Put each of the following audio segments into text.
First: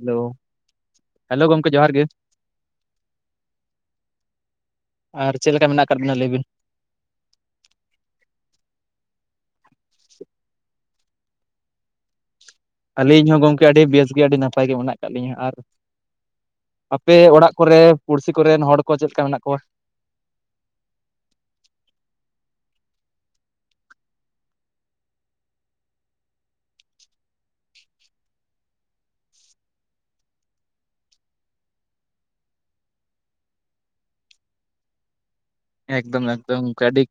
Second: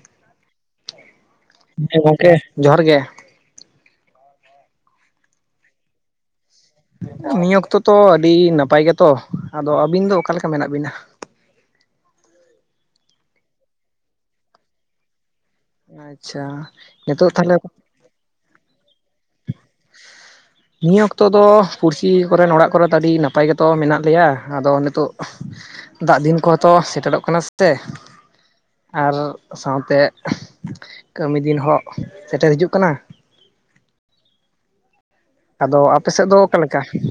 Hello, hello ᱜᱚᱝᱠᱮ ᱡᱚᱦᱟᱨ ᱦᱮᱸ ᱜᱮ, ᱜᱚᱝᱠᱮ ᱡᱚᱦᱟᱨ ᱜᱮ ᱟᱨ ᱪᱮᱫ ᱞᱮᱠᱟ ᱢᱮᱱᱟᱜ ᱟᱠᱟᱫ ᱵᱤᱱᱟ ᱞᱟᱹᱭ ᱵᱤᱱ? ᱱᱤᱭᱚ ᱚᱠᱛᱚ ᱛᱚ ᱟᱹᱰᱤ ᱱᱟᱯᱟᱭ ᱜᱮᱛᱚ ᱟᱫᱚ ᱟᱹᱵᱤᱱ ᱫᱚ ᱚᱠᱟᱞᱮᱠᱟ ᱢᱮᱱᱟᱜ ᱵᱤᱱᱟ? ᱟᱹᱞᱤᱧ ᱦᱚᱸ ᱜᱚᱝᱠᱮ ᱟᱹᱰᱤ ᱵᱮᱥ ᱜᱮ ᱟᱹᱰᱤ ᱱᱟᱯᱟᱭ ᱜᱮ ᱢᱮᱱᱟᱜ ᱟᱠᱟᱫ ᱞᱤᱧᱟᱹ ᱟᱨᱼᱼ ᱟᱪᱪᱷᱟ ᱱᱤᱛᱳᱜ ᱛᱟᱦᱚᱞᱮᱼᱼ ᱠᱚᱨᱮ ᱯᱩᱲᱥᱤ ᱠᱚᱨᱮᱱ ᱦᱚᱲ ᱠᱚ ᱪᱮᱫ ᱞᱮᱠᱟ ᱢᱮᱱᱟᱜ ᱠᱚᱣᱟ? [inaudible] ᱱᱤᱭᱟᱹ ᱚᱠᱛᱚ ᱫᱚ ᱯᱩᱲᱥᱤ ᱠᱚᱨᱮᱱ ᱚᱲᱟᱜ ᱠᱚᱨᱮ ᱫᱚ ᱟᱹᱰᱤ ᱱᱟᱯᱟᱭ ᱜᱮᱛᱚ ᱢᱮᱱᱟᱜ ᱞᱮᱭᱟ ᱟᱫᱚ ᱱᱤᱛᱚᱜ ᱫᱟᱜ ᱫᱤᱱ ᱠᱚᱦᱚᱸᱛᱚ ᱥᱮᱴᱮᱨᱚᱜ ᱠᱟᱱᱟ ᱥᱮ᱾ ᱟᱨ ᱥᱟᱶᱛᱮ ᱠᱟᱹᱢᱤ ᱫᱤᱱ ᱦᱚᱸ ᱥᱮᱴᱮᱨ ᱦᱤᱡᱩᱜ ᱠᱟᱱᱟ᱾ ᱟᱫᱚ ᱟᱯᱮ ᱥᱮᱫ ᱮᱠᱫᱚᱢ ᱫᱚ ᱚᱠᱟ ᱮᱠᱫᱚᱢ ᱞᱮᱠᱟ? ᱜᱚᱢᱠᱮ ᱟᱹᱰᱤ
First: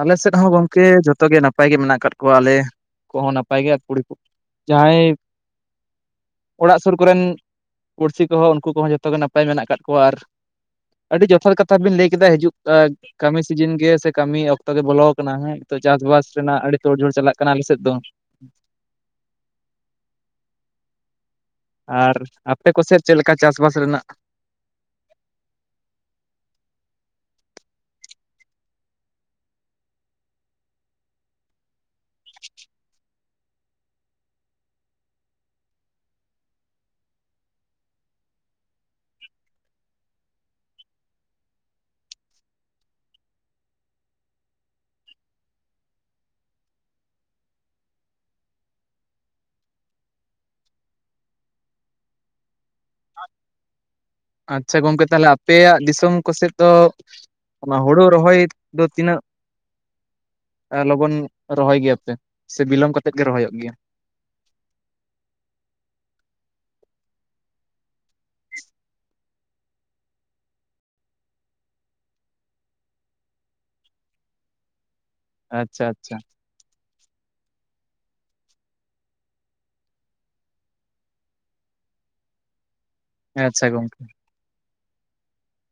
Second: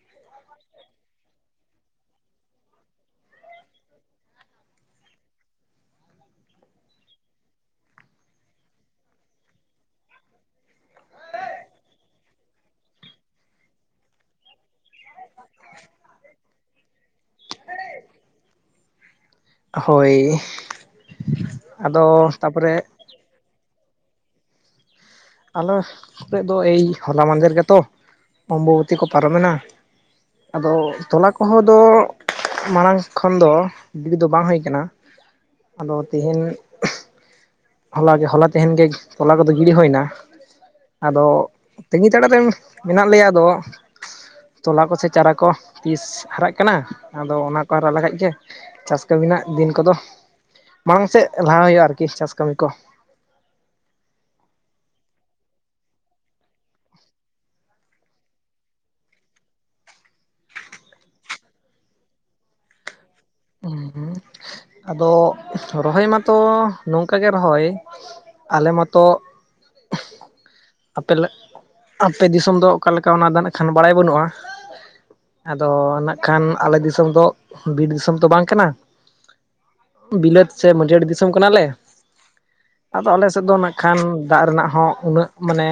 ᱟᱞᱮ ᱥᱮᱫ ᱦᱚᱸ ᱜᱚᱝᱠᱮ ᱡᱚᱛᱚ ᱜᱮ ᱱᱟᱯᱟᱭ ᱜᱮ ᱢᱮᱱᱟᱜ ᱟᱠᱟᱜ ᱠᱚᱣᱟ ᱟᱞᱮ ᱠᱚᱦᱚᱸ ᱱᱟᱯᱟᱭ ᱜᱮ ᱠᱩᱲᱤ ᱠᱚᱼᱼ ᱡᱟᱦᱟᱸᱭᱼᱼ ᱚᱲᱟᱜ ᱥᱩᱨ ᱠᱚᱨᱮᱱ ᱯᱩᱲᱥᱤ ᱠᱚᱦᱚᱸ ᱩᱱᱠᱩ ᱠᱚᱦᱚᱸ ᱡᱚᱛᱚᱜᱮ ᱱᱟᱯᱟᱭ ᱢᱮᱱᱟᱜ ᱟᱠᱟᱫ ᱠᱚᱣᱟ ᱟᱨᱼᱼ ᱟᱹᱰᱤ ᱡᱚᱛᱷᱟᱛ ᱠᱟᱛᱷᱟ ᱵᱤᱱ ᱞᱟᱹᱭ ᱠᱮᱫᱟ ᱦᱤᱡᱩᱜ ᱠᱟᱹᱢᱤ ᱥᱤᱡᱤᱱ ᱜᱮ ᱥᱮ ᱠᱟᱹᱢᱤ ᱚᱼᱼ ᱚᱠᱛᱚ ᱜᱮ ᱵᱚᱞᱚ ᱟᱠᱟᱱᱟ ᱦᱮᱸ ᱱᱤᱛᱚᱜ ᱪᱟᱥᱵᱟᱥ ᱨᱮᱱᱟᱜ ᱟᱹᱰᱤ ᱛᱳᱲ-ᱡᱳᱲ ᱪᱟᱞᱟᱜ ᱠᱟᱱᱟ ᱟᱞᱮᱮᱥᱮᱫ ᱫᱚ ᱾ ᱦᱳᱭ ᱟᱨ ᱟᱫᱚ ᱟᱯᱮ ᱛᱟᱯᱚᱨᱮ ᱠᱚᱥᱮᱫ ᱪᱮᱫ ᱞᱮᱠᱟ ᱪᱟᱥᱵᱟᱥ ᱨᱮᱱᱟᱜ? ᱟᱞᱮ ᱥᱮᱫ ᱫᱚ ᱮᱭ ᱦᱚᱞᱟ ᱢᱟᱸᱫᱷᱮᱨ ᱜᱮᱛᱚ ᱚᱢᱵᱚᱵᱚᱛᱤ ᱠᱚ ᱯᱟᱨᱚᱢᱮᱱᱟ ᱾ ᱟᱫᱚ ᱛᱚᱞᱟ ᱠᱚᱦᱚᱸ ᱫᱚ ᱢᱟᱲᱟᱝ ᱠᱷᱚᱱ ᱫᱚ ᱜᱤᱰᱤ ᱫᱚ ᱵᱟᱝ ᱦᱩᱭ ᱠᱟᱱᱟ ᱾ ᱟᱫᱚ ᱛᱮᱦᱮᱧ ᱦᱚᱞᱟ ᱜᱮ ᱦᱚᱞᱟ ᱛᱮᱦᱮᱱ ᱜᱮ ᱛᱚᱞᱟ ᱠᱚᱫᱚ ᱜᱤᱰᱤ ᱦᱩᱭ ᱱᱟ ᱾ ᱟᱫᱚ ᱛᱟᱹᱜᱤ ᱛᱟᱲᱟ ᱨᱮ ᱢᱮᱱᱟᱜ ᱞᱮᱭᱟ ᱟᱫᱚ ᱛᱚᱞᱟ ᱠᱚᱥᱮ ᱪᱟᱨᱟ ᱠᱚ ᱛᱤᱥ ᱦᱟᱨᱟᱜ ᱠᱟᱱᱟ ᱟᱫᱚ ᱚᱱᱟ ᱠᱚ ᱦᱟᱨᱟᱜ ᱞᱮᱠᱷᱟᱡ ᱜᱮ ᱪᱟᱥ ᱠᱟᱹᱢᱤ ᱨᱮᱱᱟᱜ ᱫᱤᱱ ᱠᱚᱫᱚ ᱢᱟᱲᱟᱝ ᱥᱮᱫ ᱞᱟᱦᱟ ᱦᱩᱭᱩᱜᱼᱟ ᱟᱨᱠᱤ ᱪᱟᱥ ᱠᱟᱹᱢᱤ ᱠᱚ ᱾ ᱟᱪᱪᱷᱟ, ᱜᱚᱝᱠᱮ ᱛᱟᱦᱞᱮ ᱟᱯᱮᱭᱟᱜ ᱫᱤᱥᱚᱢ ᱠᱚᱥᱮᱫ ᱫᱚ ᱚᱱᱟ ᱦᱩᱲᱩ ᱨᱚᱦᱚᱭ ᱫᱚ ᱛᱤᱱᱟᱹᱜ ᱞᱚᱜᱚᱱ ᱨᱚᱦᱚᱭ ᱜᱮᱭᱟ ᱯᱮ ᱥᱮ ᱵᱤᱞᱚᱢ ᱠᱟᱛᱮ ᱛᱮᱫ ᱜᱮ ᱨᱚᱦᱚᱭᱚᱜ ᱜᱮᱭᱟ? ᱦᱩᱸ ᱟᱫᱚ ᱨᱚᱦᱚᱭ ᱢᱟ ᱛᱚ ᱱᱚᱝᱠᱟ ᱜᱮ ᱨᱚᱦᱚᱭ ᱟᱞᱮ ᱢᱟ ᱛᱚ [inaudible] ᱟᱯᱮ ᱞᱮ ᱟᱯᱮ ᱫᱤᱥᱚᱢ ᱫᱚ ᱚᱠᱟ ᱞᱮᱠᱟ ᱚᱱᱟ ᱫᱚ ᱱᱟᱜᱠᱷᱟᱱ ᱵᱟᱲᱟᱭ ᱵᱟᱹᱱᱩᱜᱼᱟ᱾ ᱟᱫᱚ ᱟᱪᱪᱷᱟ ᱟᱪᱪᱷᱟ ᱱᱟᱜᱠᱷᱟᱱ ᱟᱞᱮ ᱫᱤᱥᱚᱢ ᱫᱚ ᱵᱤᱨ ᱫᱤᱥᱚᱢ ᱛᱚ ᱵᱟᱝ ᱠᱟᱱᱟ ᱵᱤᱞᱟᱹᱛ ᱥᱮ ᱢᱟᱹᱴᱭᱟᱲ ᱫᱤᱥᱚᱢ ᱠᱟᱱᱟ ᱞᱮ᱾ ᱟᱫᱚ ᱟᱞᱮ ᱥᱮᱫ ᱫᱚ ᱟᱪᱪᱷᱟ ᱱᱟᱜᱠᱷᱟᱱ ᱜᱚᱝᱠᱮ ᱫᱟᱜ ᱨᱮᱱᱟᱜ ᱦᱚᱸ ᱩᱱᱟᱹᱜ ᱢᱟᱱᱮ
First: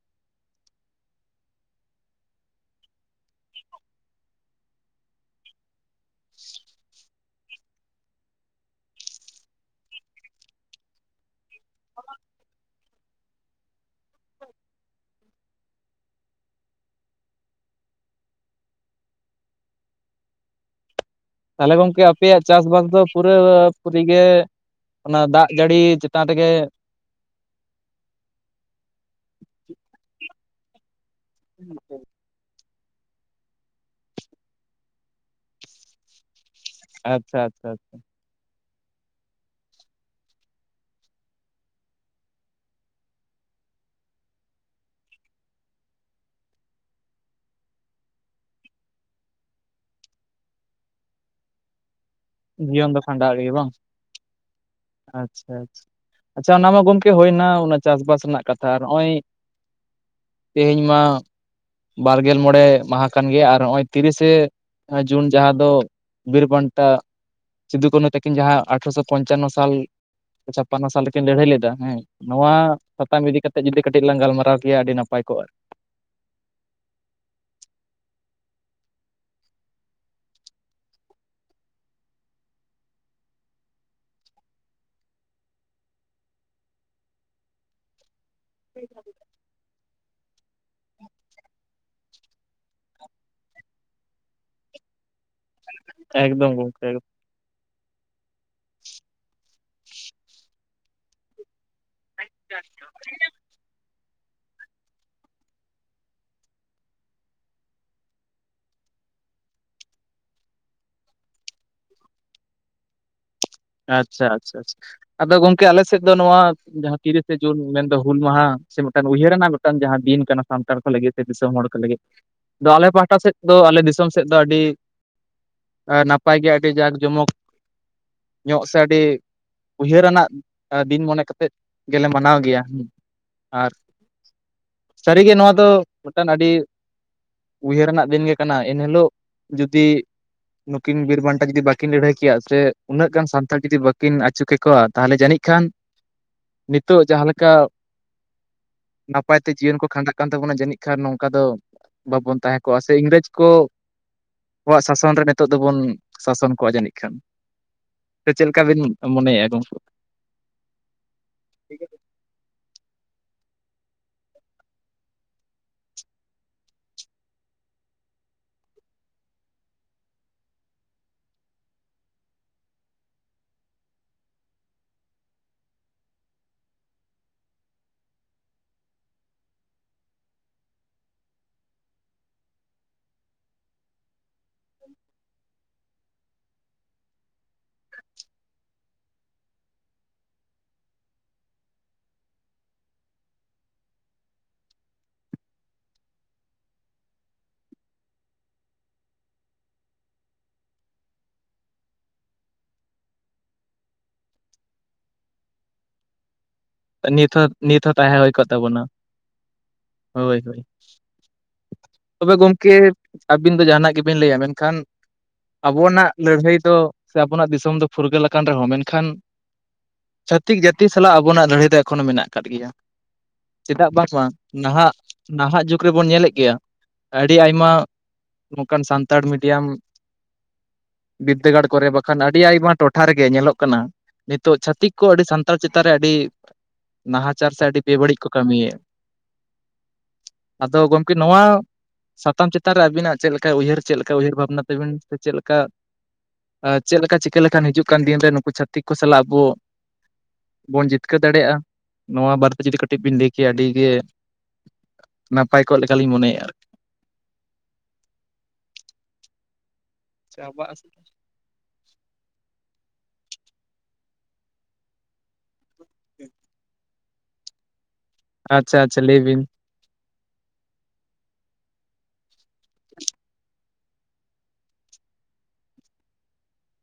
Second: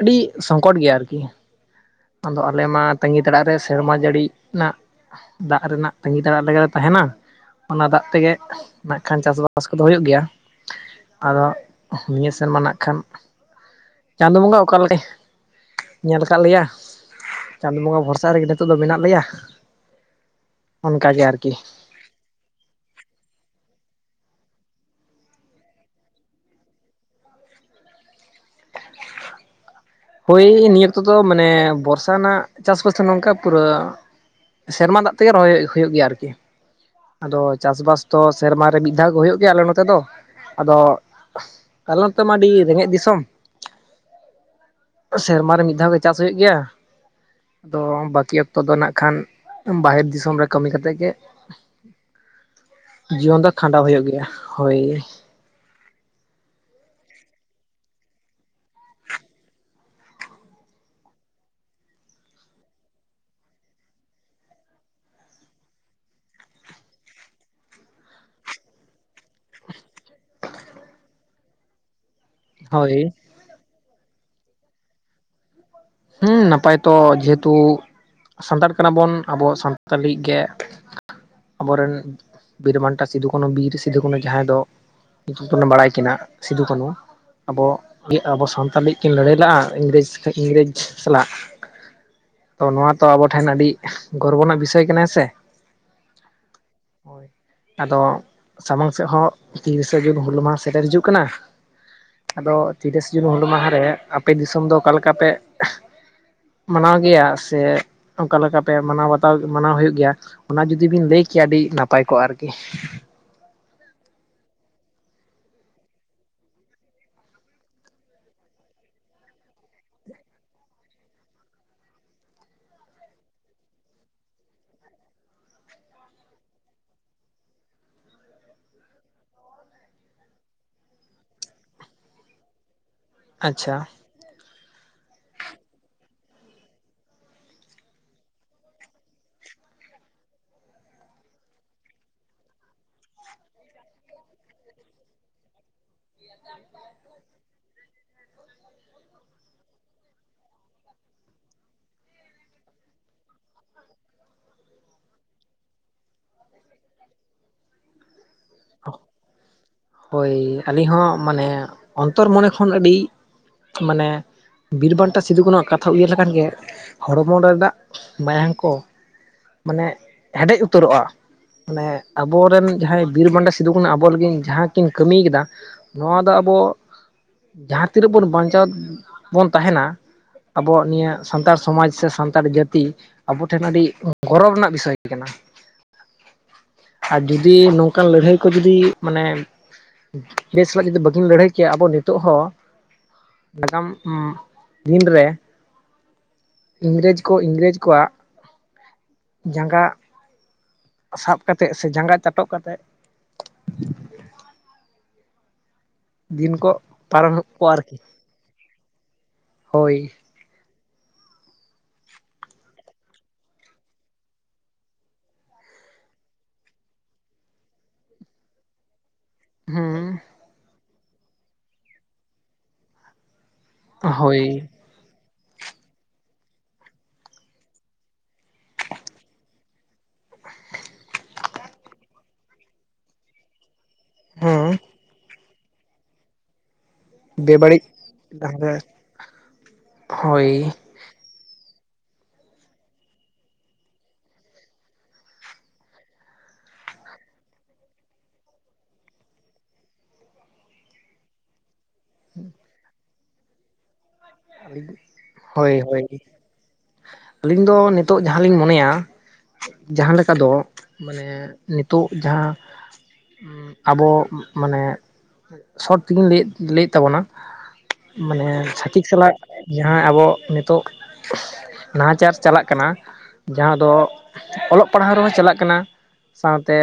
ᱟᱹᱰᱤ ᱥᱚᱝᱠᱚᱴ ᱜᱮᱭᱟ ᱟᱨ ᱠᱤ᱾ ᱟᱫᱚ ᱟᱞᱮ ᱢᱟ ᱛᱟᱹᱜᱤ ᱛᱟᱲᱟᱜ ᱨᱮ ᱥᱮᱨᱢᱟ ᱡᱟᱹᱲᱤ ᱱᱟᱜ ᱫᱟᱜ ᱨᱮᱱᱟᱜ ᱛᱟᱸᱜᱤ ᱛᱟᱲᱟᱜ ᱞᱮᱜᱮ ᱞᱮ ᱛᱟᱦᱮᱱᱟ ᱚᱱᱟ ᱫᱟᱜ ᱛᱮ ᱜᱮ ᱱᱟᱜᱠᱷᱟᱱ ᱪᱟᱥ ᱵᱟᱥ ᱠᱚ ᱫᱚ ᱦᱳᱭᱳᱜ ᱜᱮᱭᱟ᱾ ᱟᱫᱚ ᱱᱤᱭᱟᱹ ᱥᱮᱨᱢᱟ ᱱᱟᱜᱠᱷᱟᱱ ᱪᱟᱸᱫᱳ ᱵᱚᱸᱜᱟ ᱚᱠᱟ ᱞᱮᱠᱟ [inaudible] ᱧᱮᱞ ᱠᱟᱫ ᱞᱮᱭᱟ᱾ ᱪᱟᱸᱫᱳ ᱵᱚᱸᱜᱟ ᱵᱷᱚᱨᱥᱟ ᱨᱮ ᱜᱮ ᱱᱤᱛᱳᱜ ᱫᱚ ᱢᱮᱱᱟᱜ ᱞᱮᱭᱟ᱾ ᱚᱱᱠᱟ ᱜᱮ ᱟᱨᱠᱤ ᱛᱟᱦᱟᱞᱮ ᱜᱚᱝᱠᱮ ᱟᱯᱮᱭᱟᱜ ᱪᱟᱥ ᱵᱟᱥ ᱫᱚ ᱯᱩᱨᱟᱹ ᱯᱩᱨᱤ ᱜᱮ ᱚᱱᱟ ᱫᱟᱜ ᱡᱟᱹᱲᱤ ᱪᱮᱛᱟᱱ ᱨᱮ ᱜᱮ ᱦᱳᱭ ᱱᱤᱭᱟᱹ ᱚᱠᱛᱚ ᱫᱚ ᱢᱟᱱᱮ ᱵᱚᱨᱥᱟ ᱱᱟᱜ ᱪᱟᱥ ᱵᱟᱥ ᱫᱚ ᱱᱚᱝᱠᱟ ᱯᱩᱨᱟᱹ ᱥᱮᱨᱢᱟ ᱫᱟᱜ ᱛᱮ ᱜᱮ ᱨᱚᱦᱚᱭ ᱦᱳᱭᱳᱜ ᱜᱮᱭᱟ ᱟᱨᱠᱤ᱾ ᱟᱪᱪᱷᱟ ᱟᱫᱚ ᱟᱪᱪᱷᱟ ᱪᱟᱥ ᱵᱟᱥ ᱫᱚ ᱥᱮᱨᱢᱟ ᱨᱮ ᱢᱤᱫ ᱫᱷᱟᱣ ᱜᱮ ᱦᱳᱭᱳᱜ ᱜᱮᱭᱟ ᱟᱞᱮ ᱱᱚᱛᱮ ᱫᱚ ᱟᱫᱚ ᱟᱞᱮ ᱱᱚᱛᱮ ᱢᱟ ᱟᱹᱰᱤ ᱨᱮᱸᱜᱮᱡ ᱫᱤᱥᱚᱢ᱾ ᱥᱮᱨᱢᱟ ᱨᱮ ᱢᱤᱫ ᱫᱷᱟᱣ ᱜᱮ ᱪᱟᱥ ᱦᱳᱭᱳᱜ ᱜᱮᱭᱟ᱾ ᱟᱫᱚ ᱵᱟᱹᱠᱤ ᱚᱠᱛᱚ ᱫᱚ ᱱᱟᱜᱠᱷᱟᱱ ᱵᱟᱦᱮᱨ ᱫᱤᱥᱚᱢ ᱨᱮ ᱠᱟᱹᱢᱤ ᱠᱟᱛᱮᱫ ᱜᱮ ᱫᱚ ᱠᱷᱟᱸᱰᱟᱣ ᱡᱤᱭᱚᱱ ᱫᱚ ᱠᱷᱟᱸᱰᱟᱣ ᱦᱳᱭᱳᱜ ᱜᱮᱭᱟ ᱦᱳᱭ᱾ ᱟᱪᱷᱟ ᱟᱪᱷᱟ ᱟᱪᱷᱟ, ᱚᱱᱟ ᱢᱟ ᱜᱚᱢᱠᱮ ᱦᱳᱭᱱᱟ ᱚᱱᱟ ᱪᱟᱥ ᱵᱟᱥ ᱨᱮᱱᱟᱜ ᱠᱟᱛᱷᱟ ᱟᱨ ᱱᱚᱜ ᱚᱭ ᱛᱮᱦᱮᱧ ᱢᱟ ᱵᱟᱨᱜᱮᱞ ᱢᱚᱬᱮ ᱢᱟᱦᱟ ᱠᱟᱱ ᱜᱮᱭᱟ ᱟᱨ ᱱᱚᱜ ᱚᱭ ᱛᱤᱨᱤᱥᱮ ᱡᱩᱱ ᱡᱟᱦᱟᱸ ᱫᱚ ᱵᱤᱨ ᱵᱟᱱᱴᱟ ᱥᱤᱫᱩ ᱠᱟᱹᱱᱩ ᱛᱟᱹᱠᱤᱱ ᱡᱟᱦᱟᱸ ᱟᱴᱷᱨᱚᱥᱚ ᱯᱚᱧᱪᱟᱱᱱᱚ ᱥᱟᱞ ᱪᱷᱟᱯᱟᱱᱱᱚ ᱥᱟᱞ ᱨᱮᱠᱤᱱ ᱞᱟᱹᱲᱦᱟᱹᱭ ᱞᱮᱫᱟ ᱦᱮᱸ ᱱᱚᱣᱟ ᱦᱳᱭ ᱥᱟᱛᱟᱢ ᱤᱫᱤ ᱠᱟᱛᱮᱫ ᱡᱩᱫᱤ ᱠᱟᱹᱴᱤᱡ ᱞᱟᱝ ᱜᱟᱞᱢᱟᱨᱟᱣ ᱠᱮᱭᱟ ᱟᱹᱰᱤ ᱱᱟᱯᱟᱭ ᱠᱚᱜᱟ᱾ ᱦᱩᱸ ᱱᱟᱯᱟᱭ ᱛᱚ ᱡᱮᱦᱮᱛᱩ ᱥᱟᱱᱛᱟᱲ ᱠᱟᱱᱟ ᱵᱚᱱ ᱟᱵᱚ ᱥᱟᱱᱛᱟᱞᱤ ᱜᱮ ᱟᱵᱚ ᱨᱮᱱ ᱵᱤᱨ ᱵᱟᱱᱴᱟ ᱥᱤᱫᱩ ᱠᱟᱹᱱᱩ ᱵᱤᱨ ᱥᱤᱫᱩ ᱠᱟᱹᱱᱩ ᱡᱟᱦᱟᱸᱭ ᱫᱚ ᱧᱩᱛᱩᱢ ᱛᱮᱵᱚᱱ ᱵᱟᱲᱟᱭ ᱠᱤᱱᱟ ᱥᱤᱫᱩ ᱠᱟᱹᱱᱩ ᱟᱵᱚ ᱜᱤ ᱟᱵᱚ ᱥᱟᱱᱛᱟᱞ ᱞᱤᱜ ᱠᱤᱱ ᱞᱟᱹᱲᱦᱟᱹᱭ ᱞᱮᱜ ᱟ ᱤᱝᱨᱮᱡᱽ ᱤᱝᱨᱮᱡᱽ ᱥᱟᱞᱟᱜ᱾ ᱛᱚ ᱱᱚᱣᱟ ᱛᱚ ᱟᱵᱚ ᱴᱷᱮᱱ ᱟᱹᱰᱤ ᱜᱚᱨᱵᱚ ᱨᱮᱱᱟᱜ ᱵᱤᱥᱚᱭ ᱠᱟᱱᱟ ᱥᱮ᱾ ᱮᱠᱫᱚᱢ ᱜᱚᱢᱠᱮ ᱮᱠᱫᱚᱢ᱾ ᱟᱫᱚ᱾ ᱥᱟᱢᱟᱝ ᱥᱮᱫ ᱦᱚᱸ ᱛᱤᱨᱤᱥᱟ ᱡᱩᱱ ᱦᱩᱞ ᱢᱟᱦᱟ ᱥᱮᱴᱮᱨ ᱦᱤᱡᱩᱜ ᱠᱟᱱᱟ᱾ ᱟᱫᱚ ᱛᱤᱨᱤᱥᱟ ᱡᱩᱱ ᱦᱩᱞ ᱢᱟᱦᱟ ᱨᱮ ᱟᱯᱮ ᱫᱤᱥᱚᱢ ᱫᱚ ᱚᱠᱟ ᱞᱮᱠᱟ ᱯᱮ ᱢᱟᱱᱟᱣ ᱜᱮᱭᱟ ᱥᱮ ᱚᱱᱠᱟ ᱞᱮᱠᱟ ᱯᱮ ᱢᱟᱱᱟᱣ ᱵᱟᱛᱟᱣ ᱢᱟᱱᱟᱣ ᱦᱩᱭᱩᱜ ᱜᱮᱭᱟ ᱚᱱᱟ ᱡᱩᱫᱤ ᱵᱤᱱ ᱞᱟᱹᱭ ᱠᱮᱭᱟ ᱟᱹᱰᱤ ᱱᱟᱯᱟᱭ ᱠᱚᱜᱼᱟ ᱟᱨ ᱠᱤ? ᱟᱪᱷᱟ ᱟᱪᱷᱟ ᱟᱪᱷᱟ ᱟᱪᱪᱷᱟ᱾ ᱟᱫᱚ ᱜᱚᱢᱠᱮ ᱟᱞᱮ ᱥᱮᱫ ᱫᱚ ᱱᱚᱣᱟ ᱡᱟᱦᱟᱸ ᱛᱤᱨᱤᱥᱟ ᱡᱩᱱ ᱢᱮᱱ ᱫᱚ ᱦᱩᱞ ᱢᱟᱦᱟ ᱥᱮ ᱢᱮᱫᱴᱟᱱ ᱩᱭᱦᱟᱹᱨᱟᱱᱟᱝ ᱛᱟᱱ ᱡᱟᱦᱟᱸ ᱫᱤᱱ ᱠᱟᱱᱟ ᱥᱟᱱᱛᱟᱲ ᱠᱚ ᱞᱟᱹᱜᱤᱫ ᱥᱮ ᱫᱤᱥᱚᱢ ᱦᱚᱲ ᱠᱚ ᱞᱟᱹᱜᱤᱫ᱾ ᱟᱫᱚ ᱟᱞᱮ ᱯᱟᱦᱴᱟ ᱥᱮᱫ ᱫᱚ ᱟᱞᱮ ᱫᱤᱥᱚᱢ ᱥᱮᱫ ᱫᱚ ᱟᱹᱰᱤ ᱟ ᱱᱟᱯᱟᱭ ᱜᱮ ᱟᱹᱰᱤ ᱡᱟᱠ ᱡᱚᱢᱚᱠ᱾ ᱧᱚᱜ ᱥᱮ ᱟᱹᱰᱤ ᱩᱭᱦᱟᱹᱨᱟᱱᱟᱜ ᱫᱤᱱ ᱢᱚᱱᱮ ᱠᱟᱛᱮᱫ ᱜᱮᱞᱮ ᱢᱟᱱᱟᱣ ᱜᱮᱭᱟ᱾ ᱟᱨ ᱟᱪᱪᱷᱟ ᱥᱟᱹᱨᱤ ᱜᱮ ᱱᱚᱣᱟ ᱫᱚ ᱢᱤᱫᱴᱟᱱ ᱟᱹᱰᱤ ᱩᱭᱦᱟᱹᱨ ᱟᱱᱟᱜ ᱫᱤᱱ ᱜᱮ ᱠᱟᱱᱟ ᱮᱱᱦᱤᱞᱳᱜ ᱡᱩᱫᱤ ᱱᱩᱠᱤᱱ ᱵᱤᱨ ᱵᱟᱱᱴᱟ ᱡᱩᱫᱤ ᱵᱟᱠᱤᱱ ᱞᱟᱹᱲ ᱦᱟᱹᱭ ᱠᱮᱭᱟ ᱥᱮ ᱩᱱᱟᱹᱜ ᱜᱟᱱ ᱥᱟᱱᱛᱟᱲ ᱡᱩᱫᱤ ᱵᱟᱹᱠᱤᱱ ᱟᱹᱪᱩ ᱠᱮᱠᱚᱣᱟ ᱛᱟᱦᱚᱞᱮ ᱡᱟᱹᱱᱤᱡ ᱠᱷᱟᱱ ᱱᱤᱛᱚᱜ ᱡᱟᱦᱟᱸ ᱞᱮᱠᱟ ᱱᱟᱯᱟᱭ ᱛᱮ ᱡᱤᱭᱚᱱ ᱠᱚ ᱠᱷᱟᱸᱰᱟᱜ ᱠᱟᱱ ᱛᱟᱵᱚᱱᱟ ᱡᱟᱹᱱᱤᱡ ᱠᱷᱟᱱ ᱱᱚᱝᱠᱟ ᱫᱚ ᱵᱟᱵᱚᱱ ᱛᱟᱦᱮᱸ ᱠᱚᱜᱼᱟ ᱥᱮ ᱤᱝᱨᱮᱡᱽ ᱠᱚ ᱟᱠᱚᱣᱟᱜ ᱥᱟᱥᱚᱱ ᱨᱮ ᱱᱤᱛᱚᱜ ᱫᱚᱵᱚᱱ ᱥᱟᱥᱚᱱ ᱠᱚᱜᱼᱟ ᱡᱟᱹᱱᱤᱡ ᱠᱷᱟᱱ᱾ ᱥᱮ ᱪᱮᱫ ᱞᱮᱠᱟ ᱵᱤᱱ ᱢᱚᱱᱮᱭᱮᱫᱼᱟ ᱜᱚᱝᱠᱮ? ᱦᱳᱭ ᱟᱹᱞᱤᱧ ᱦᱚᱸ ᱢᱟᱱᱮ ᱚᱱᱛᱚᱨ ᱢᱚᱱᱮ ᱠᱷᱚᱱ ᱟᱹᱰᱤ ᱢᱟᱱᱮ ᱵᱤᱨ ᱵᱟᱱᱴᱟ ᱥᱤᱫᱩᱠᱱᱩᱣᱟᱜ ᱠᱟᱛᱷᱟ ᱩᱭᱟᱹᱨ ᱞᱮᱠᱷᱟᱱ ᱜᱮ ᱦᱚᱲᱢᱚ ᱨᱮᱱᱟᱜ ᱢᱟᱭᱟᱝ ᱠᱚ ᱢᱟᱱᱮ ᱦᱮᱰᱮᱡ ᱩᱛᱟᱹᱨᱚᱜᱼᱟ ᱢᱟᱱᱮ ᱟᱵᱚᱨᱮᱱ ᱡᱟᱦᱟᱸᱭ ᱵᱤᱨ ᱢᱟᱱᱴᱟ ᱥᱤᱫᱩ ᱠᱟᱱᱩ ᱟᱵᱚ ᱞᱟᱹᱜᱤᱱ ᱡᱟᱦᱟᱸ ᱠᱤᱱ ᱠᱟᱹᱢᱤᱭ ᱠᱮᱫᱟ ᱱᱚᱣᱟ ᱫᱚ ᱟᱵᱚ ᱡᱟᱦᱟᱸ ᱛᱤᱱᱟᱹᱜ ᱵᱚᱱ ᱵᱟᱧᱪᱟᱣ ᱵᱚᱱ ᱛᱟᱦᱮᱱᱟ ᱟᱵᱚᱣᱟᱜ ᱱᱤᱭᱟᱹ ᱥᱟᱱᱛᱟᱲ ᱥᱚᱢᱟᱡᱽ ᱥᱮ ᱥᱟᱱᱛᱟᱲ ᱡᱟᱹᱛᱤ ᱟᱵᱚᱴᱷᱮᱱ ᱟᱹᱰᱤ ᱜᱚᱨᱚᱵᱽ ᱨᱮᱱᱟᱜ ᱵᱤᱥᱚᱭ ᱠᱟᱱᱟ ᱟᱨ ᱡᱩᱫᱤ ᱱᱚᱝᱠᱟᱱ ᱞᱟᱹᱲᱦᱟᱹᱭ ᱠᱚ ᱡᱩᱫᱤ ᱢᱟᱱᱮ [unintelligible] ᱥᱟᱞᱟᱜ ᱡᱩᱫᱤ ᱵᱟᱹᱠᱤᱱ ᱞᱟᱹᱲᱦᱟᱹᱭ ᱠᱮᱭᱟ ᱟᱵᱚ ᱱᱤᱛᱚᱜ ᱦᱚᱸ ᱱᱟᱜᱟᱢ ᱩᱸ ᱫᱤᱱ ᱨᱮ ᱤᱝᱨᱮᱡᱽ ᱠᱚ ᱤᱝᱨᱮᱡᱽ ᱠᱚᱣᱟᱜ ᱡᱟᱸᱜᱟ ᱥᱟᱵᱽ ᱠᱟᱛᱮᱫ ᱥᱮ ᱡᱟᱸᱜᱟ ᱪᱟᱴᱚᱜ ᱠᱟᱛᱮᱫ [inaudible] ᱫᱤᱱ ᱠᱚ ᱱᱤᱛ ᱯᱟᱨᱚᱢᱮᱫ ᱦᱚᱸ ᱠᱚᱣᱟ ᱱᱤᱛ ᱦᱚᱸ ᱟᱨᱠᱤ ᱛᱟᱦᱮᱸ ᱦᱳᱭ ᱠᱚᱜ ᱛᱟᱵᱚᱱᱟ᱾ ᱦᱳᱭ ᱦᱳᱭ᱾ [inaudible] ᱛᱚᱵᱮ ᱜᱚᱢᱠᱮ ᱟᱹᱵᱤᱱ ᱫᱚ ᱡᱟᱦᱟᱱᱟᱜ ᱜᱮᱵᱤᱱ ᱞᱟᱹᱭᱟ ᱢᱮᱱᱠᱷᱟᱱ ᱟᱵᱚᱱᱟᱜ ᱞᱟᱹᱲᱦᱟᱹᱭ ᱫᱚ ᱥᱮ ᱟᱵᱚᱱᱟᱜ ᱫᱤᱥᱚᱢ ᱫᱚ ᱯᱷᱩᱨᱜᱟᱹᱞ ᱟᱠᱟᱱ ᱨᱮᱦᱚᱸ ᱢᱮᱱᱠᱷᱟᱱ ᱦᱩᱸ᱾ ᱪᱷᱟᱹᱛᱤᱠ ᱡᱟᱹᱛᱤ ᱥᱟᱞᱟᱜ ᱟᱵᱚᱱᱟᱜ ᱞᱟᱹᱲᱦᱟᱹᱭ ᱫᱚ ᱮᱠᱷᱚᱱᱚ ᱢᱮᱱᱟᱜ ᱟᱠᱟᱫ ᱜᱮᱭᱟ, ᱪᱮᱫᱟᱜ ᱵᱟᱝᱢᱟ ᱦᱳᱭ ᱱᱟᱦᱟᱜ ᱱᱟᱦᱟᱜ ᱡᱩᱜᱽ ᱨᱮᱵᱚᱱ ᱧᱮᱞᱮᱫ ᱜᱮᱭᱟ ᱟᱹᱰᱤ ᱟᱭᱢᱟ ᱱᱚᱝᱠᱟᱱ ᱥᱟᱱᱛᱟᱲ ᱢᱤᱰᱤᱭᱟᱢ ᱵᱤᱫᱽᱫᱟᱹᱜᱟᱲ ᱠᱚᱨᱮ ᱵᱟᱠᱷᱟᱱ ᱟᱹᱰᱤ ᱟᱭᱢᱟ ᱴᱚᱴᱷᱟ ᱨᱮᱜᱮ ᱧᱮᱞᱚᱜ ᱠᱟᱱᱟ᱾ ᱱᱤᱛᱚᱜ ᱦᱩᱸ ᱪᱷᱟᱛᱤᱠ ᱠᱚ ᱟᱹᱰᱤ ᱥᱟᱱᱛᱟᱲ ᱪᱮᱛᱟᱱ ᱨᱮ ᱟᱹᱰᱤ ᱱᱟᱦᱟᱪᱟᱨ ᱥᱮ ᱟᱹᱰᱤ ᱵᱮᱵᱟᱹᱲᱤᱡ ᱠᱚ ᱠᱟᱹᱢᱤᱭᱮᱫ, ᱦᱳᱭ ᱟᱫᱚ ᱜᱚᱢᱠᱮ ᱱᱚᱣᱟ ᱥᱟᱛᱟᱢ ᱪᱮᱛᱟᱱ ᱨᱮ ᱟᱹᱵᱤᱱᱟᱜ ᱪᱮᱫ ᱞᱮᱠᱟ ᱩᱭᱦᱟᱹᱨ, ᱪᱮᱫ ᱞᱮᱠᱟ ᱩᱭᱦᱟᱹᱨ ᱵᱷᱟᱵᱽᱱᱟ ᱛᱟᱹᱵᱤᱱ ᱥᱮ ᱪᱮᱫ ᱞᱮᱠᱟ ᱪᱮᱫᱞᱮᱠᱟ ᱪᱤᱠᱟᱹ ᱞᱮᱠᱷᱟᱱ ᱦᱤᱡᱩᱜ ᱠᱟᱱ ᱫᱤᱱᱨᱮ ᱱᱩᱠᱩ ᱪᱷᱟᱹᱛᱤᱠ ᱠᱚ ᱥᱟᱞᱟᱜ ᱟᱵᱚ ᱵᱚᱱ ᱡᱤ- ᱛᱠᱟᱹᱨ ᱫᱟᱲᱮᱭᱟᱜ-ᱟ, ᱱᱚᱣᱟ ᱵᱟᱨᱮᱛᱮ ᱡᱩᱫᱤ ᱠᱟᱹᱴᱤᱡ ᱵᱤᱱ ᱞᱟᱹᱭ ᱠᱮᱭᱟ ᱟᱹᱰᱤ ᱜᱮ ᱦᱳᱭ ᱱᱟᱯᱟᱭ ᱠᱚᱜ ᱦᱳᱭ ᱞᱮᱠᱟᱞᱤᱧ ᱢᱚᱱᱮᱭᱮᱫ-ᱟ᱾ ᱟᱹᱞᱤᱧ ᱫᱚ ᱱᱤᱛᱚᱜ ᱡᱟᱦᱟᱸᱞᱤᱧ ᱢᱚᱱᱮᱭᱟ ᱡᱟᱦᱟᱸ ᱞᱮᱠᱟ ᱫᱚ ᱢᱟᱱᱮ ᱱᱤᱛᱚᱜ ᱡᱟᱦᱟᱸ ᱟᱵᱚ ᱢᱟᱱᱮ ᱥᱚᱴ ᱛᱮᱜᱮᱧ ᱞᱟᱹᱭ ᱞᱟᱹᱭᱮᱫ ᱛᱟᱵᱚᱱᱟ ᱢᱟᱱᱮ ᱟᱪᱪᱷᱟ ᱟᱪᱪᱷᱟ ᱪᱷᱟᱹᱛᱤᱠ ᱞᱟᱹᱭ ᱵᱤᱱ ᱡᱟᱦᱟᱸᱭ ᱟᱵᱚ ᱱᱤᱛᱚᱜ ᱱᱟᱦᱟᱪᱟᱨ ᱪᱟᱞᱟᱜ ᱠᱟᱱᱟ ᱡᱟᱦᱟᱸ ᱫᱚ ᱚᱞᱚᱜ ᱯᱟᱲᱦᱟᱣ ᱨᱮᱦᱚᱸ ᱪᱟᱞᱟᱜ ᱠᱟᱱᱟ᱾ ᱥᱟᱶᱛᱮ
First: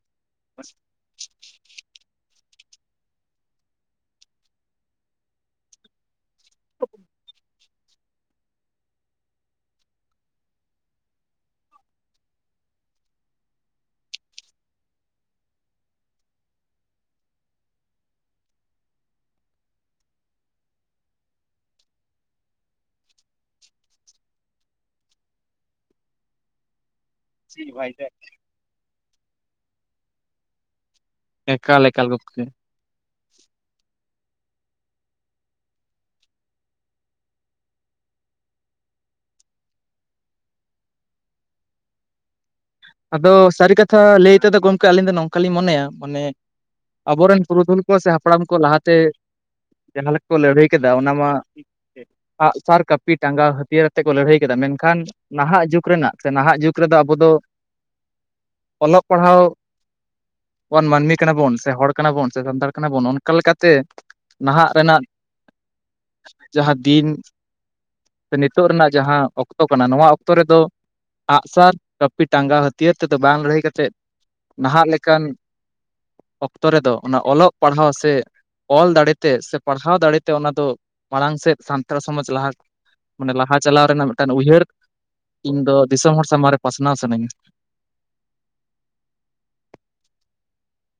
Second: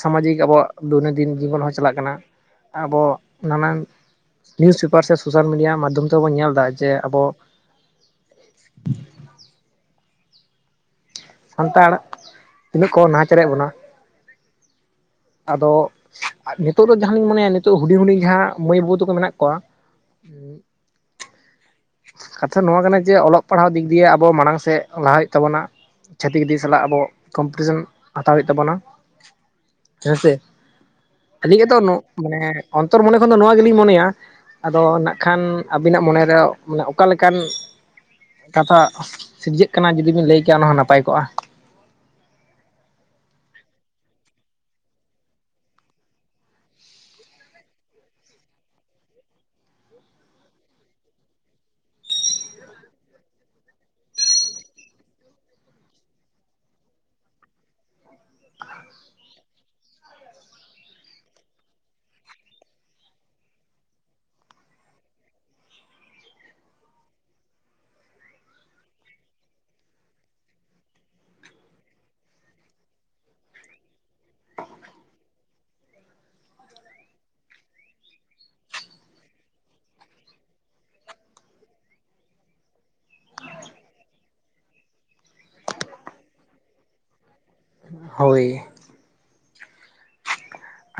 ᱥᱟᱢᱟᱡᱤᱠ ᱟᱵᱚᱣᱟᱜ ᱫᱳᱭᱱᱳᱫᱤᱱ ᱡᱤᱵᱚᱱ ᱦᱚᱸ ᱪᱟᱞᱟᱜ ᱠᱟᱱᱟ ᱟᱵᱚ ᱱᱟᱱᱟᱱ ᱱᱤᱭᱩᱥ ᱯᱮᱯᱟᱨ ᱥᱮ ᱥᱳᱥᱟᱞ ᱢᱤᱰᱤᱭᱟ ᱢᱟᱫᱷᱚᱢ ᱛᱮᱵᱚᱱ ᱧᱮᱞ ᱫᱟ ᱡᱮ ᱟᱵᱚ ᱥᱟᱱᱛᱟᱲ ᱛᱤᱱᱟᱹᱜ ᱠᱚ ᱱᱟᱦᱟᱪᱟᱨᱮᱫ ᱵᱚᱱᱟ? ᱟᱫᱚ ᱱᱤᱛᱚᱜ ᱫᱚ ᱡᱟᱦᱟᱸ ᱞᱤᱧ ᱢᱚᱱᱮᱭᱟ ᱱᱤᱛᱚᱜ ᱦᱩᱰᱤᱧ ᱦᱩᱰᱤᱧ ᱡᱟᱦᱟᱸ ᱢᱟᱹᱭ ᱵᱟᱹᱵᱩ ᱛᱟᱠᱚ ᱢᱮᱱᱟᱜ ᱠᱚᱣᱟ [unintelligible] ᱠᱟᱛᱷᱟ ᱱᱚᱣᱟ ᱠᱟᱱᱟ ᱡᱮ ᱚᱞᱚᱜ ᱯᱟᱲᱦᱟᱣ ᱫᱤᱠ ᱫᱤᱭᱮ ᱟᱵᱚ ᱢᱟᱲᱟᱝ ᱥᱮᱫ ᱞᱟᱦᱟ ᱦᱩᱭᱩᱜ ᱛᱟᱵᱚᱱᱟ᱾ ᱪᱷᱟᱹᱛᱤᱠᱤᱛᱤ ᱥᱟᱞᱟᱜ ᱟᱵᱚ ᱠᱚᱢᱯᱤᱴᱤᱥᱮᱱ ᱦᱟᱛᱟᱣ ᱦᱩᱭᱩᱜ ᱛᱟᱵᱚᱱᱟ ᱦᱮᱸ ᱥᱮ᱾ ᱟᱹᱰᱤ ᱜᱮᱛᱚ ᱮᱠᱟᱞ ᱱᱚᱜ ᱮᱠᱟᱞ ᱢᱟᱱᱮ ᱜᱚᱢᱠᱮ ᱚᱱᱛᱚᱨ ᱢᱚᱱᱮ ᱠᱷᱚᱱ ᱫᱚ ᱱᱚᱣᱟ ᱜᱮᱞᱤᱧ ᱢᱚᱱᱮᱭᱟ ᱟᱫᱚ ᱱᱟᱜ ᱠᱷᱟᱱ ᱟᱵᱤᱱᱟᱜ ᱢᱚᱱᱮᱨᱮ ᱢᱟᱱᱮ ᱚᱠᱟᱞᱮᱠᱟᱱ ᱠᱟᱛᱷᱟ ᱥᱤᱨᱡᱟᱹᱜ ᱠᱟᱱᱟ ᱡᱩᱫᱤᱵᱤᱱ ᱞᱟᱹᱭ ᱠᱮᱭᱟ ᱚᱱᱟ ᱦᱚᱸ ᱱᱟᱯᱟᱭ ᱠᱚᱜ-ᱟ᱾ ᱟᱫᱚ ᱥᱟᱹᱨᱤ ᱠᱟᱛᱷᱟ ᱞᱟᱹᱭ ᱛᱮᱫᱚ ᱜᱚᱢᱠᱮ ᱟᱹᱞᱤᱧ ᱫᱚ ᱱᱚᱝᱠᱟ ᱞᱤᱧ ᱢᱚᱱᱮᱭᱟ᱾ ᱢᱟᱱᱮ ᱟᱵᱚᱨᱮᱱ ᱯᱩᱨᱩᱫᱷᱩᱞ ᱠᱚ ᱥᱮ ᱦᱟᱯᱲᱟᱢ ᱠᱚ ᱞᱟᱦᱟᱛᱮ ᱡᱟᱦᱟᱸ ᱠᱚ ᱞᱟᱹᱲᱦᱟᱹᱭ ᱠᱮᱫᱟ ᱚᱱᱟ ᱢᱟ ᱟᱸᱜ-ᱥᱟᱨ ᱠᱟᱹᱯᱤ ᱴᱟᱸᱜᱟ ᱦᱟᱹᱛᱭᱟᱹᱨ ᱟᱛᱮ ᱠᱚ ᱞᱟᱹᱲᱦᱟᱹᱭ ᱠᱮᱫᱟ ᱢᱮᱱᱠᱷᱟᱱ ᱱᱟᱦᱟᱜ ᱡᱩᱜᱽ ᱨᱮᱱᱟᱜ ᱥᱮ ᱱᱟᱦᱟᱜ ᱡᱩᱜᱽ ᱨᱮᱫᱚ ᱟᱵᱚ ᱫᱚ ᱚᱞᱚᱜ ᱯᱟᱲᱦᱟᱣ ᱵᱚᱱ ᱢᱟᱹᱱᱢᱤ ᱠᱟᱱᱟ ᱵᱚᱱ ᱥᱮ ᱦᱚᱲ ᱠᱟᱱᱟ ᱵᱚᱱ ᱥᱮ ᱥᱟᱱᱛᱟᱲ ᱠᱟᱱᱟ ᱵᱚᱱ ᱚᱱᱠᱟ ᱞᱮᱠᱟᱛᱮ ᱱᱟᱦᱟᱜ ᱨᱮᱱᱟᱜ ᱡᱟᱦᱟᱸ ᱫᱤᱱ ᱥᱮ ᱱᱤᱛᱚᱜ ᱨᱮᱱᱟᱜ ᱡᱟᱦᱟᱸ ᱚᱠᱛᱚ ᱠᱟᱱᱟ ᱱᱚᱣᱟ ᱚᱠᱛᱚ ᱨᱮᱫᱚ ᱟᱸᱜ-ᱥᱟᱨ ᱯᱤ ᱴᱟᱸᱜᱟ ᱦᱟᱹᱛᱭᱟᱹᱨ ᱛᱮᱫᱚ ᱵᱟᱝ ᱞᱟᱹᱲᱦᱟᱹᱭ ᱠᱟᱛᱮᱫ ᱱᱟᱦᱟᱜ ᱞᱮᱠᱟᱱ ᱚᱠᱛᱚ ᱨᱮᱫᱚ ᱚᱱᱟ ᱚᱞᱚᱜ ᱯᱟᱲᱦᱟᱣ ᱥᱮ ᱚᱞ ᱫᱟᱲᱮᱛᱮ ᱥᱮ ᱯᱟᱲᱦᱟᱣ ᱫᱟᱲᱮᱛᱮ ᱚᱱᱟ ᱫᱚ ᱢᱟᱲᱟᱝ ᱥᱮᱫ ᱥᱟᱱᱛᱟᱲ ᱥᱚᱢᱟᱡᱽ ᱞᱟᱦᱟ ᱚᱱᱟ ᱞᱟᱦᱟ ᱪᱟᱞᱟᱣ ᱨᱮᱱᱟᱜ ᱢᱤᱫᱴᱟᱱ ᱩᱭᱦᱟᱹᱨ ᱤᱧ ᱫᱚ ᱫᱤᱥᱚᱢ ᱦᱚᱲ ᱥᱟᱢᱟᱝ ᱨᱮ ᱯᱟᱥᱱᱟᱣ ᱥᱟᱱᱟᱧ ᱠᱟᱱᱟ᱾ ᱦᱳᱭ᱾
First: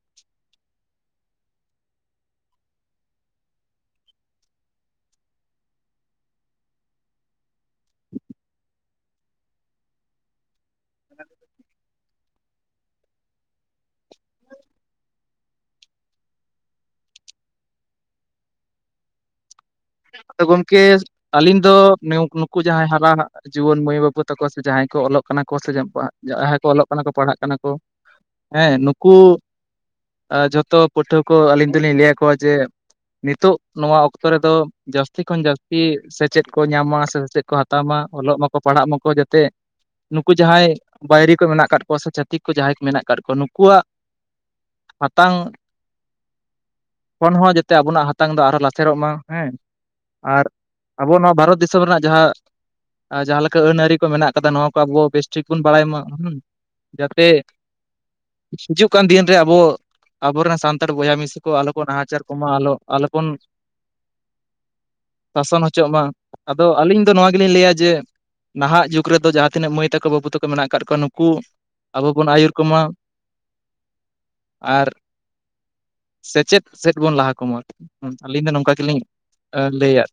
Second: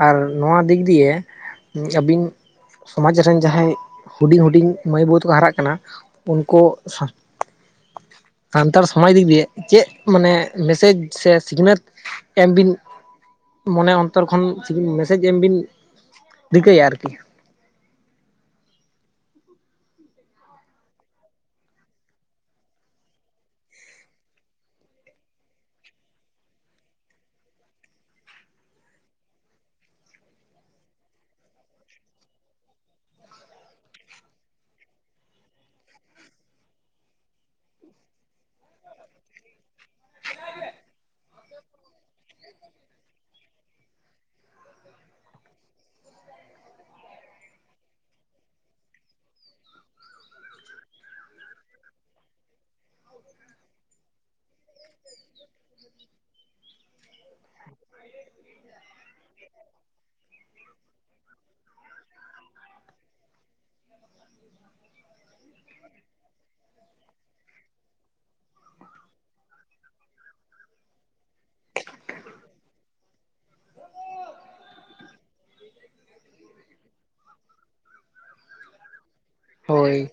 ᱟᱨ ᱱᱚᱣᱟ ᱫᱤᱠ ᱫᱤᱭᱮ ᱟᱹᱵᱤᱱ ᱾ ᱥᱚᱢᱟᱡᱽ ᱨᱮᱱ ᱡᱟᱦᱟᱸᱭ ᱦᱩᱰᱤᱧ ᱦᱩᱰᱤᱧ ᱢᱟᱹᱭ ᱵᱟᱹᱵᱩ ᱛᱟᱠᱚ ᱦᱟᱨᱟᱜ ᱠᱟᱱᱟ᱾ ᱩᱱᱠᱩ ᱥᱟᱱᱛᱟᱲ ᱥᱚᱢᱟᱡᱽ ᱫᱤᱠ ᱫᱤᱭᱮ᱾ ᱪᱮᱫ ᱢᱟᱱᱮ ᱢᱮᱥᱮᱡᱽ ᱥᱮ ᱥᱤᱠᱷᱱᱟᱹᱛ? ᱮᱢᱵᱤᱱ ᱢᱚᱱᱮ ᱚᱱᱛᱚᱨ ᱠᱷᱚᱱ ᱢᱮᱥᱮᱡᱽ ᱮᱢᱵᱤᱱ ᱨᱤᱠᱟᱹᱭᱟ ᱟᱨᱠᱤ ᱟᱫᱚ ᱜᱚᱝᱠᱮ ᱟᱹᱞᱤᱧ ᱫᱚ ᱱᱩᱠᱩ ᱡᱟᱦᱟᱸᱭ ᱦᱟᱨᱟ ᱦᱟᱜ- ᱡᱩᱣᱟᱹᱱ ᱢᱟᱹᱭ ᱵᱟᱹᱵᱩ ᱛᱟᱠᱚ ᱥᱮ ᱡᱟᱦᱟᱸᱭ ᱠᱚ ᱚᱞᱚᱜ ᱠᱟᱱᱟ ᱠᱚ ᱥᱮ ᱡᱟᱦᱟᱸᱭ ᱠᱚ ᱚᱞᱚᱜ ᱠᱟᱱᱟ ᱠᱚ ᱯᱟᱲᱦᱟᱜ ᱠᱟᱱᱟ ᱠᱚ᱾ ᱦᱮᱸ ᱱᱩᱠᱩ ᱟ ᱡᱷᱚᱛᱚ ᱯᱟᱹᱴᱷᱩᱣᱟᱹ ᱠᱚ ᱟᱹᱞᱤᱧ ᱫᱚᱞᱤᱧ ᱞᱟᱹᱭ ᱟᱠᱚᱣᱟ ᱡᱮ ᱱᱤᱛᱚᱜ ᱱᱚᱣᱟ ᱚᱠᱛᱚ ᱨᱮᱫᱚ ᱡᱟᱹᱥᱛᱤ ᱠᱷᱚᱱ ᱡᱟᱹᱥᱛᱤ ᱥᱮᱪᱮᱫ ᱠᱚ ᱧᱟᱢ ᱢᱟ ᱥᱮ ᱥᱮᱪᱮᱫ ᱠᱚ ᱦᱟᱛᱟᱣ ᱢᱟ ᱚᱞᱚᱜ ᱢᱟᱠᱚ ᱯᱟᱲᱦᱟᱜ ᱢᱟᱠᱚ ᱡᱟᱛᱮ᱾ ᱱᱩᱠᱩ ᱡᱟᱦᱟᱸᱭ ᱵᱟᱹᱭᱨᱤ ᱠᱚ ᱢᱮᱱᱟᱜ ᱟᱠᱟᱫ ᱠᱚᱣᱟ ᱥᱮ ᱪᱷᱟᱛᱤᱠ ᱠᱚ ᱡᱟᱦᱟᱸᱭ ᱠᱚ ᱢᱮᱱᱟᱜ ᱟᱠᱟᱫ ᱠᱚᱣᱟ ᱱᱩᱠᱩᱣᱟᱜ᱾ ᱦᱟᱛᱟᱝ ᱠᱷᱚᱱ ᱦᱚᱸ ᱡᱟᱛᱮ ᱟᱵᱚᱱᱟᱜ ᱦᱟᱛᱟᱝ ᱫᱚ ᱟᱨᱦᱚ ᱞᱟᱥᱮᱨᱚᱜ ᱢᱟ ᱦᱮᱸ᱾ ᱟᱨ ᱟᱵᱚ ᱱᱚᱣᱟ ᱵᱷᱟᱨᱚᱛ ᱫᱤᱥᱚᱢ ᱨᱮᱱᱟᱜ ᱡᱟᱦᱟᱸ᱾ ᱟᱨ ᱡᱟᱦᱟᱸ ᱞᱮᱠᱟ ᱟᱹᱱ ᱟᱹᱨᱤ ᱠᱚ ᱢᱮᱱᱟᱜ ᱠᱟᱫᱟ ᱱᱚᱣᱟ ᱠᱚ ᱟᱵᱚ ᱵᱮᱥᱴᱷᱤᱠ ᱵᱚᱱ ᱵᱟᱲᱟᱭ ᱢᱟ ᱦᱩᱸ᱾ ᱡᱟᱛᱮ ᱦᱤᱡᱩᱜ ᱠᱟᱱ ᱫᱤᱱᱨᱮ ᱟᱵᱚ ᱟᱵᱚᱨᱮᱱ ᱥᱟᱱᱛᱟᱲ ᱵᱚᱭᱦᱟ ᱢᱤᱥᱤ ᱠᱚ ᱟᱞᱚᱠᱚ ᱱᱟᱦᱟᱪᱟᱨ ᱠᱚᱢᱟ ᱟᱞᱚ ᱟᱞᱚᱯᱚᱱ [unintelligible] ᱥᱟᱥᱚᱱ ᱦᱚᱪᱚᱜ ᱢᱟ ᱟᱫᱚ ᱟᱹᱞᱤᱧ ᱫᱚ ᱱᱚᱣᱟ ᱜᱮᱞᱤᱧ ᱞᱟᱹᱭᱟ ᱡᱮ ᱱᱟᱦᱟᱜ ᱡᱩᱜᱽ ᱨᱮᱫᱚ ᱡᱟᱦᱟᱸ ᱛᱤᱱᱟᱹᱜ ᱢᱟᱹᱭ ᱛᱟᱠᱚ ᱵᱟᱹᱵᱩ ᱛᱟᱠᱚ ᱢᱮᱱᱟᱜ ᱟᱠᱟᱫ ᱠᱚᱣᱟ ᱱᱩᱠᱩ ᱟᱵᱚ ᱵᱚᱱ ᱟᱹᱭᱩᱨ ᱠᱚᱢᱟ᱾ ᱟᱨ ᱥᱮᱪᱮᱫ ᱥᱮᱫ ᱵᱚᱱ ᱞᱟᱦᱟᱠᱢᱟ ᱟᱹᱞᱤᱧ ᱫᱚ ᱱᱚᱝᱠᱟ ᱜᱮᱞᱤᱧ ᱟ ᱦᱳᱭ ᱞᱟᱹᱭᱟᱫ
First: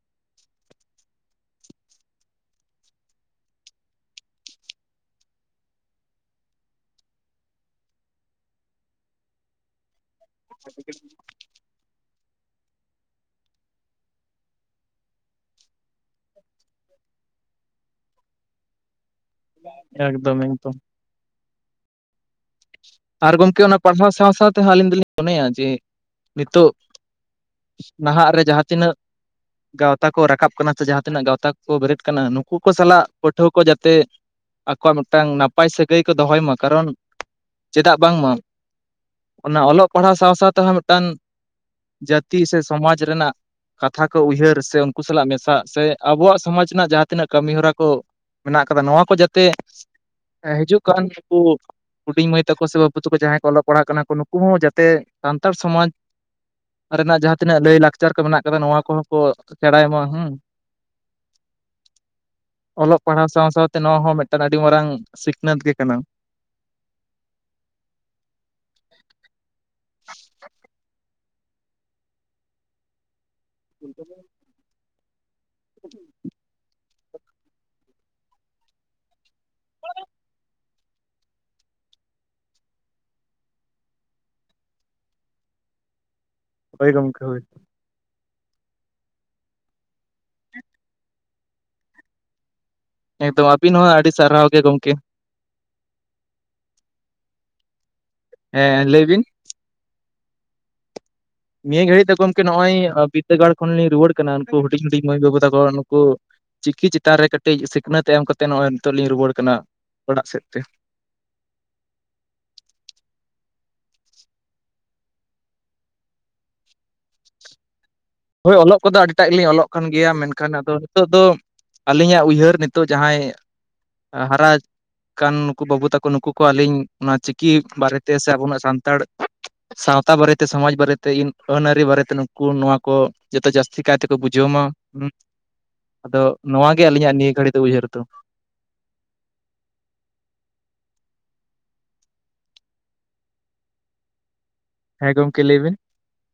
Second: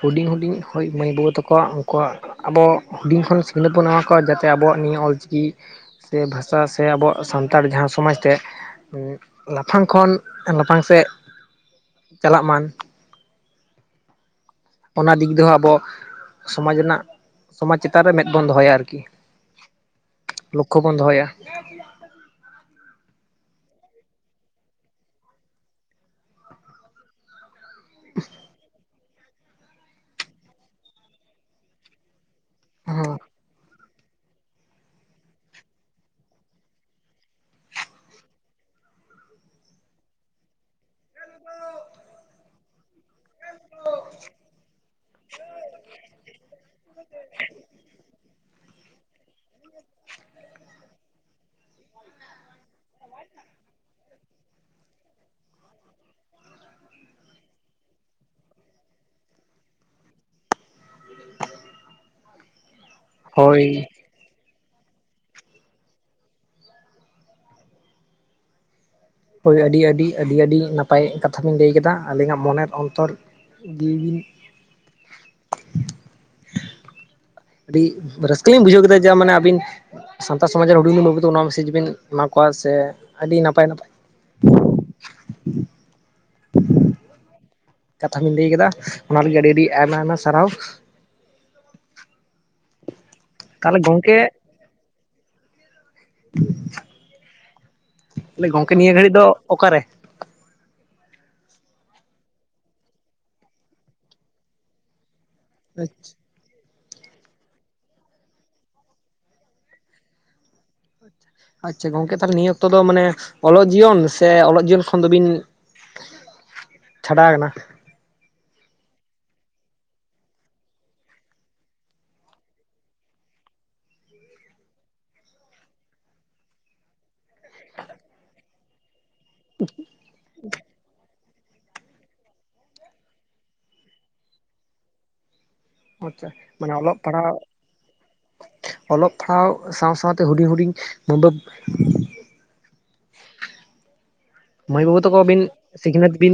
ᱦᱩᱰᱤᱧ ᱦᱩᱰᱤᱧ ᱦᱳᱭ ᱢᱟᱹᱭ ᱵᱟᱹᱵᱩ ᱛᱟᱠᱚᱣᱟ ᱩᱱᱠᱩᱣᱟᱜ ᱟᱵᱚ ᱦᱩᱰᱤᱧ ᱠᱷᱚᱱ ᱥᱤᱠᱷᱱᱟᱹᱛ ᱵᱚᱱ ᱮᱢᱟ ᱠᱚᱣᱟ ᱡᱟᱛᱮ ᱟᱵᱚᱣᱟᱜ ᱱᱤᱭᱟᱹ ᱚᱞᱪᱤᱠᱤ ᱥᱮ ᱵᱷᱟᱥᱟ ᱥᱮ ᱟᱵᱚᱣᱟᱜ ᱥᱟᱱᱛᱟᱲ ᱡᱟᱦᱟᱸ ᱥᱚᱢᱟᱡᱽ ᱛᱮ ᱞᱟᱯᱷᱟᱝ ᱠᱷᱚᱱ ᱮᱸᱞᱟᱯᱷᱟᱝ ᱥᱮᱫ ᱪᱟᱞᱟᱜ ᱢᱟᱱ᱾ ᱚᱱᱟ ᱫᱤᱜ ᱫᱚ ᱦᱚᱸ ᱟᱵᱚ ᱥᱚᱢᱟᱡᱽ ᱨᱮᱱᱟᱜ ᱥᱚᱢᱟᱡᱽ ᱪᱮᱛᱟᱱ ᱨᱮ ᱢᱮᱫ ᱵᱚᱱ ᱫᱚᱦᱚᱭᱟ ᱟᱨᱠᱤ᱾ ᱮᱠᱫᱚᱢ ᱮᱠᱫᱚᱢ ᱞᱚᱠᱠᱷᱚ ᱵᱚᱱ ᱫᱚᱦᱚᱭᱟ᱾ ᱟᱨ ᱜᱚᱢᱠᱮ ᱚᱱᱟ ᱯᱟᱲᱥᱟ ᱥᱟᱶ ᱥᱟᱶ ᱛᱮ ᱦᱚᱸ ᱟᱹᱞᱤᱧ ᱫᱚᱞᱤᱧ ᱢᱚᱱᱮᱭᱟ ᱡᱮ ᱱᱤᱛᱚᱜ ᱱᱟᱦᱟᱸᱜ ᱨᱮ ᱡᱟᱦᱟᱸ ᱛᱤᱱᱟᱹᱜ ᱜᱟᱶᱛᱟ ᱠᱚ ᱨᱟᱠᱟᱵ ᱠᱟᱱᱟ ᱪᱮ ᱡᱟᱦᱟᱸᱛᱤᱱᱟᱹᱜ ᱜᱟᱶᱛᱟ ᱠᱚ ᱵᱮᱨᱮᱫ ᱠᱟᱱᱟ ᱱᱩᱠ ᱩᱱᱠᱩ ᱠᱚ ᱥᱟᱞᱟᱜ ᱯᱟᱹᱴᱷᱩᱣᱟᱹ ᱠᱚ ᱡᱟᱛᱮ ᱟᱠᱚᱣᱟᱜ ᱢᱤᱫᱴᱟᱝ ᱱᱟᱯᱟᱭ ᱥᱟᱹᱜᱟᱹᱭ ᱠᱚ ᱫᱚᱦᱚᱭ ᱢᱟ ᱠᱟᱨᱚᱱ ᱪᱮᱫᱟᱜ ᱵᱟᱝᱢᱟ᱾ ᱚᱱᱟ ᱚᱞᱚᱜ ᱯᱟᱲᱦᱟᱣ ᱥᱟᱶ ᱥᱟᱶ ᱛᱮ ᱦᱚᱸ ᱢᱤᱫᱴᱟᱝ ᱡᱟᱹᱛᱤ ᱥᱮ ᱥᱚᱢᱟᱡᱽ ᱨᱮᱱᱟᱜ ᱠᱟᱛᱷᱟ ᱠᱚ ᱩᱭᱦᱟᱹᱨ ᱥᱮ ᱩᱱᱠᱩ ᱥᱟᱞᱟᱜ ᱢᱮᱥᱟᱜ ᱥᱮ ᱟᱵᱚᱣᱟᱜ ᱥᱚᱢᱟᱡᱽ ᱨᱮᱱᱟᱜ ᱡᱟᱦᱟᱸ ᱛᱤᱱᱟᱹᱜ ᱠᱟᱹᱢᱤ ᱦᱚᱨᱟ ᱠᱚ ᱢᱮᱱᱟᱜ ᱠᱟᱫᱟ ᱱᱚᱣᱟ ᱠᱚ ᱡᱟᱛᱮ ᱮᱸ ᱦᱤᱡᱩᱜ ᱠᱟᱱ ᱱᱩᱠᱩ ᱦᱩᱰᱤᱧ ᱢᱟᱹᱭ ᱛᱟᱠᱚ ᱥᱮ ᱵᱟᱹᱵᱩ ᱛᱟᱠᱚ ᱡᱟᱦᱟᱸᱭ ᱠᱚ ᱚᱞᱚᱜ ᱯᱟᱲᱦᱟᱜ ᱠᱟᱱᱟ ᱠᱚ ᱱᱩᱠᱩ ᱦᱚᱸ ᱡᱟᱛᱮ ᱥᱟᱱᱛᱟᱲ ᱥᱚᱢᱟᱡᱽ᱾ ᱠᱚ ᱨᱮᱱᱟᱜ ᱡᱟᱦᱟᱸ ᱛᱤᱱᱟᱹᱜ ᱞᱟᱹᱭ ᱞᱟᱠᱪᱟᱨ ᱠᱚ ᱢᱮᱱᱟᱜ ᱪᱮᱠᱟᱛᱮ ᱱᱚᱣᱟ ᱠᱚᱦᱚᱸ ᱠᱚ ᱥᱮᱲᱟᱭ ᱢᱟ ᱦᱟᱸ ᱚᱞᱚᱜ ᱯᱟᱲᱦᱟᱣ ᱥᱟᱶ ᱥᱟᱶ ᱛᱮ ᱦᱳᱭ ᱱᱚᱣᱟ ᱦᱚᱸ ᱢᱤᱫᱴᱟᱝ ᱟᱹᱰᱤ ᱢᱟᱨᱟᱝ ᱥᱤᱠᱷᱱᱟᱹᱛ ᱜᱮ ᱠᱟᱱᱟ᱾ [inaudible] ᱦᱳᱭ ᱟᱹᱰᱤ ᱟᱹᱰᱤ ᱟᱹᱰᱤ ᱟᱹᱰᱤ ᱱᱟᱯᱟᱭ ᱠᱟᱛᱷᱟ ᱵᱮᱱ ᱞᱟᱹᱭ ᱠᱮᱫᱟ ᱟᱹᱞᱤᱧᱟᱜ ᱢᱚᱱᱮᱨ ᱚᱱᱛᱚᱨ ᱡᱤᱣᱤ ᱵᱤᱱ [unintelligible] ᱟᱹᱰᱤ ᱨᱟᱹᱥᱠᱟᱹ ᱞᱤᱧ ᱵᱩᱡᱷᱟᱹᱣ ᱠᱮᱫᱟ ᱡᱟ ᱢᱟᱱᱮ ᱟᱹᱵᱤᱱ ᱥᱟᱱᱛᱟᱲ ᱥᱚᱢᱟᱡᱽ ᱨᱮᱱ ᱦᱩᱰᱤᱧ ᱦᱩᱰᱤᱧ ᱵᱟᱹᱵᱤ ᱛᱮ ᱚᱱᱟ ᱢᱮᱥᱮᱡᱽ ᱵᱤᱱ ᱮᱢᱟ ᱠᱚᱣᱟ ᱥᱮ ᱟᱹᱰᱤ ᱱᱟᱯᱟᱭ ᱱᱟᱯᱟᱭ ᱦᱳᱭ ᱜᱚᱝᱠᱮ ᱦᱩᱭ ᱠᱟᱛᱷᱟ ᱵᱮᱧ ᱞᱟᱹᱭ ᱠᱮᱫᱟ ᱚᱱᱟ ᱞᱟᱹᱜᱤᱫ ᱟᱹᱰᱤ ᱟᱹᱰᱤ ᱟᱭᱢᱟ ᱟᱭᱢᱟ ᱥᱟᱨᱦᱟᱣ ᱦᱮᱸ ᱫᱚ ᱟᱹᱵᱤᱱ ᱛᱟᱦᱚᱞᱮ ᱦᱚᱸ ᱟᱹᱰᱤ ᱜᱚᱝᱠᱮ ᱥᱟᱨᱦᱟᱣ ᱜᱮ ᱜᱚᱝᱠᱮ᱾ [inaudible] ᱛᱟᱦᱞᱮ ᱜᱚᱝᱠᱮ ᱦᱮᱸ ᱱᱤᱭᱟᱹ ᱞᱟᱹᱭ ᱜᱷᱟᱹᱲᱤᱡ ᱵᱤᱱ ᱫᱚ ᱚᱠᱟᱨᱮ? ᱱᱤᱭᱟᱹ ᱜᱷᱟᱹᱲᱤᱡ ᱛᱟ ᱜᱚᱢᱠᱮ ᱱᱚᱜᱼᱚᱭ ᱵᱤᱫᱽᱟᱹᱜᱟᱲ ᱠᱷᱚᱱ ᱞᱤᱧ ᱨᱩᱣᱟᱹᱲ ᱠᱟᱱᱟ ᱩᱱᱠᱩ ᱦᱩᱰᱤᱧ ᱦᱩᱰᱤᱧ ᱢᱟᱹᱭ ᱵᱟᱹᱵᱩ ᱛᱟᱠᱚ ᱱᱩᱠᱩ ᱪᱤᱠᱤ ᱪᱮ ᱛᱟᱱ ᱨᱮ ᱠᱟᱹᱴᱤᱡ ᱥᱤᱠᱷᱱᱟᱹᱛ ᱮᱢ ᱠᱟᱛᱮ ᱱᱚᱜᱼᱚᱭ ᱱᱤᱛᱚᱜ ᱞᱤᱧ ᱨᱩᱣᱟᱹᱲ ᱠᱟᱱᱟ ᱚᱲᱟᱜ ᱥᱮᱫ ᱛᱮ ᱟᱪᱪᱷᱟ ᱜᱚᱝᱠᱮ ᱛᱟᱞ ᱱᱤᱭᱟᱹ ᱚᱠᱛᱚ ᱫᱚ ᱢᱟᱱᱮ ᱚᱞᱚᱜ ᱡᱤᱭᱚᱱ ᱥᱮ ᱚᱞᱚᱜ ᱡᱤᱭᱚᱱ ᱠᱷᱚᱱ ᱫᱚᱵᱤᱱ ᱪᱷᱟᱰᱟᱣ ᱮᱱᱟ᱾ ᱦᱳᱭ ᱚᱞᱚᱜ ᱠᱚᱫᱚ ᱟᱹᱰᱤᱴᱟᱜ ᱜᱮᱞᱤᱧ ᱚᱞᱚᱜ ᱠᱟᱱ ᱜᱮᱭᱟ ᱢᱮᱱᱠᱷᱟᱱ ᱟᱫᱚ ᱱᱤᱛᱚᱜ ᱫᱚ ᱟᱹᱞᱤᱧᱟᱜ ᱩᱭᱦᱟᱹᱨ ᱱᱤᱛᱚᱜ ᱡᱟᱦᱟᱸᱭ ᱦᱟᱨᱟᱜ- -ᱠᱟᱱ ᱱᱩᱠᱩ ᱵᱟᱹᱵᱩ ᱛᱟᱠᱚ ᱱᱩᱠᱩ ᱠᱚ ᱟᱹᱞᱤᱧ ᱚᱱᱟ ᱪᱤᱠᱤ ᱵᱟᱨᱮᱛᱮ ᱥᱮ ᱟᱵᱚᱱᱟᱜ ᱥᱟᱱᱛᱟᱲ ᱥᱟᱶᱛᱟ ᱵᱟᱨᱮᱛᱮ ᱥᱚᱢᱟᱡᱽ ᱵᱟᱨᱮᱛᱮ ᱟᱹᱱᱼᱟᱹᱨᱤ ᱵᱟᱨᱮᱛᱮ ᱱᱩᱠᱩ ᱱᱚᱣᱟ ᱠᱚ ᱡᱚᱛᱚ ᱡᱟᱹᱥᱛᱤ ᱠᱟᱭ ᱛᱮᱠᱚ ᱵᱩᱡᱷᱟᱹᱣ ᱢᱟ ᱦᱩ ᱟᱫᱚ ᱟᱪᱪᱷᱟ ᱢᱟᱱᱮ ᱱᱚᱣᱟ ᱜᱮ ᱚᱞᱚᱜ ᱟᱹᱞᱤᱧᱟᱜ ᱱᱤᱭᱟᱹ ᱯᱟᱲᱦᱟᱣ ᱜᱷᱟᱹᱲᱤ ᱫᱚ ᱩᱭᱦᱟᱹᱨ ᱫᱚ ᱚᱞᱚᱜ ᱯᱟᱲᱦᱟᱣ ᱥᱟᱶ ᱥᱟᱶᱛᱮ ᱦᱩᱰᱤᱧ ᱦᱩᱰᱤᱧ ᱢᱩᱵᱟᱹ ᱢᱚᱭ ᱵᱟᱹᱵᱩ ᱦᱮᱸ ᱛᱮᱠᱚ ᱵᱤᱱ ᱜᱚᱢᱠᱮ ᱞᱟᱹᱭ ᱥᱤᱠᱷᱱᱟᱹᱛ ᱵᱤᱱ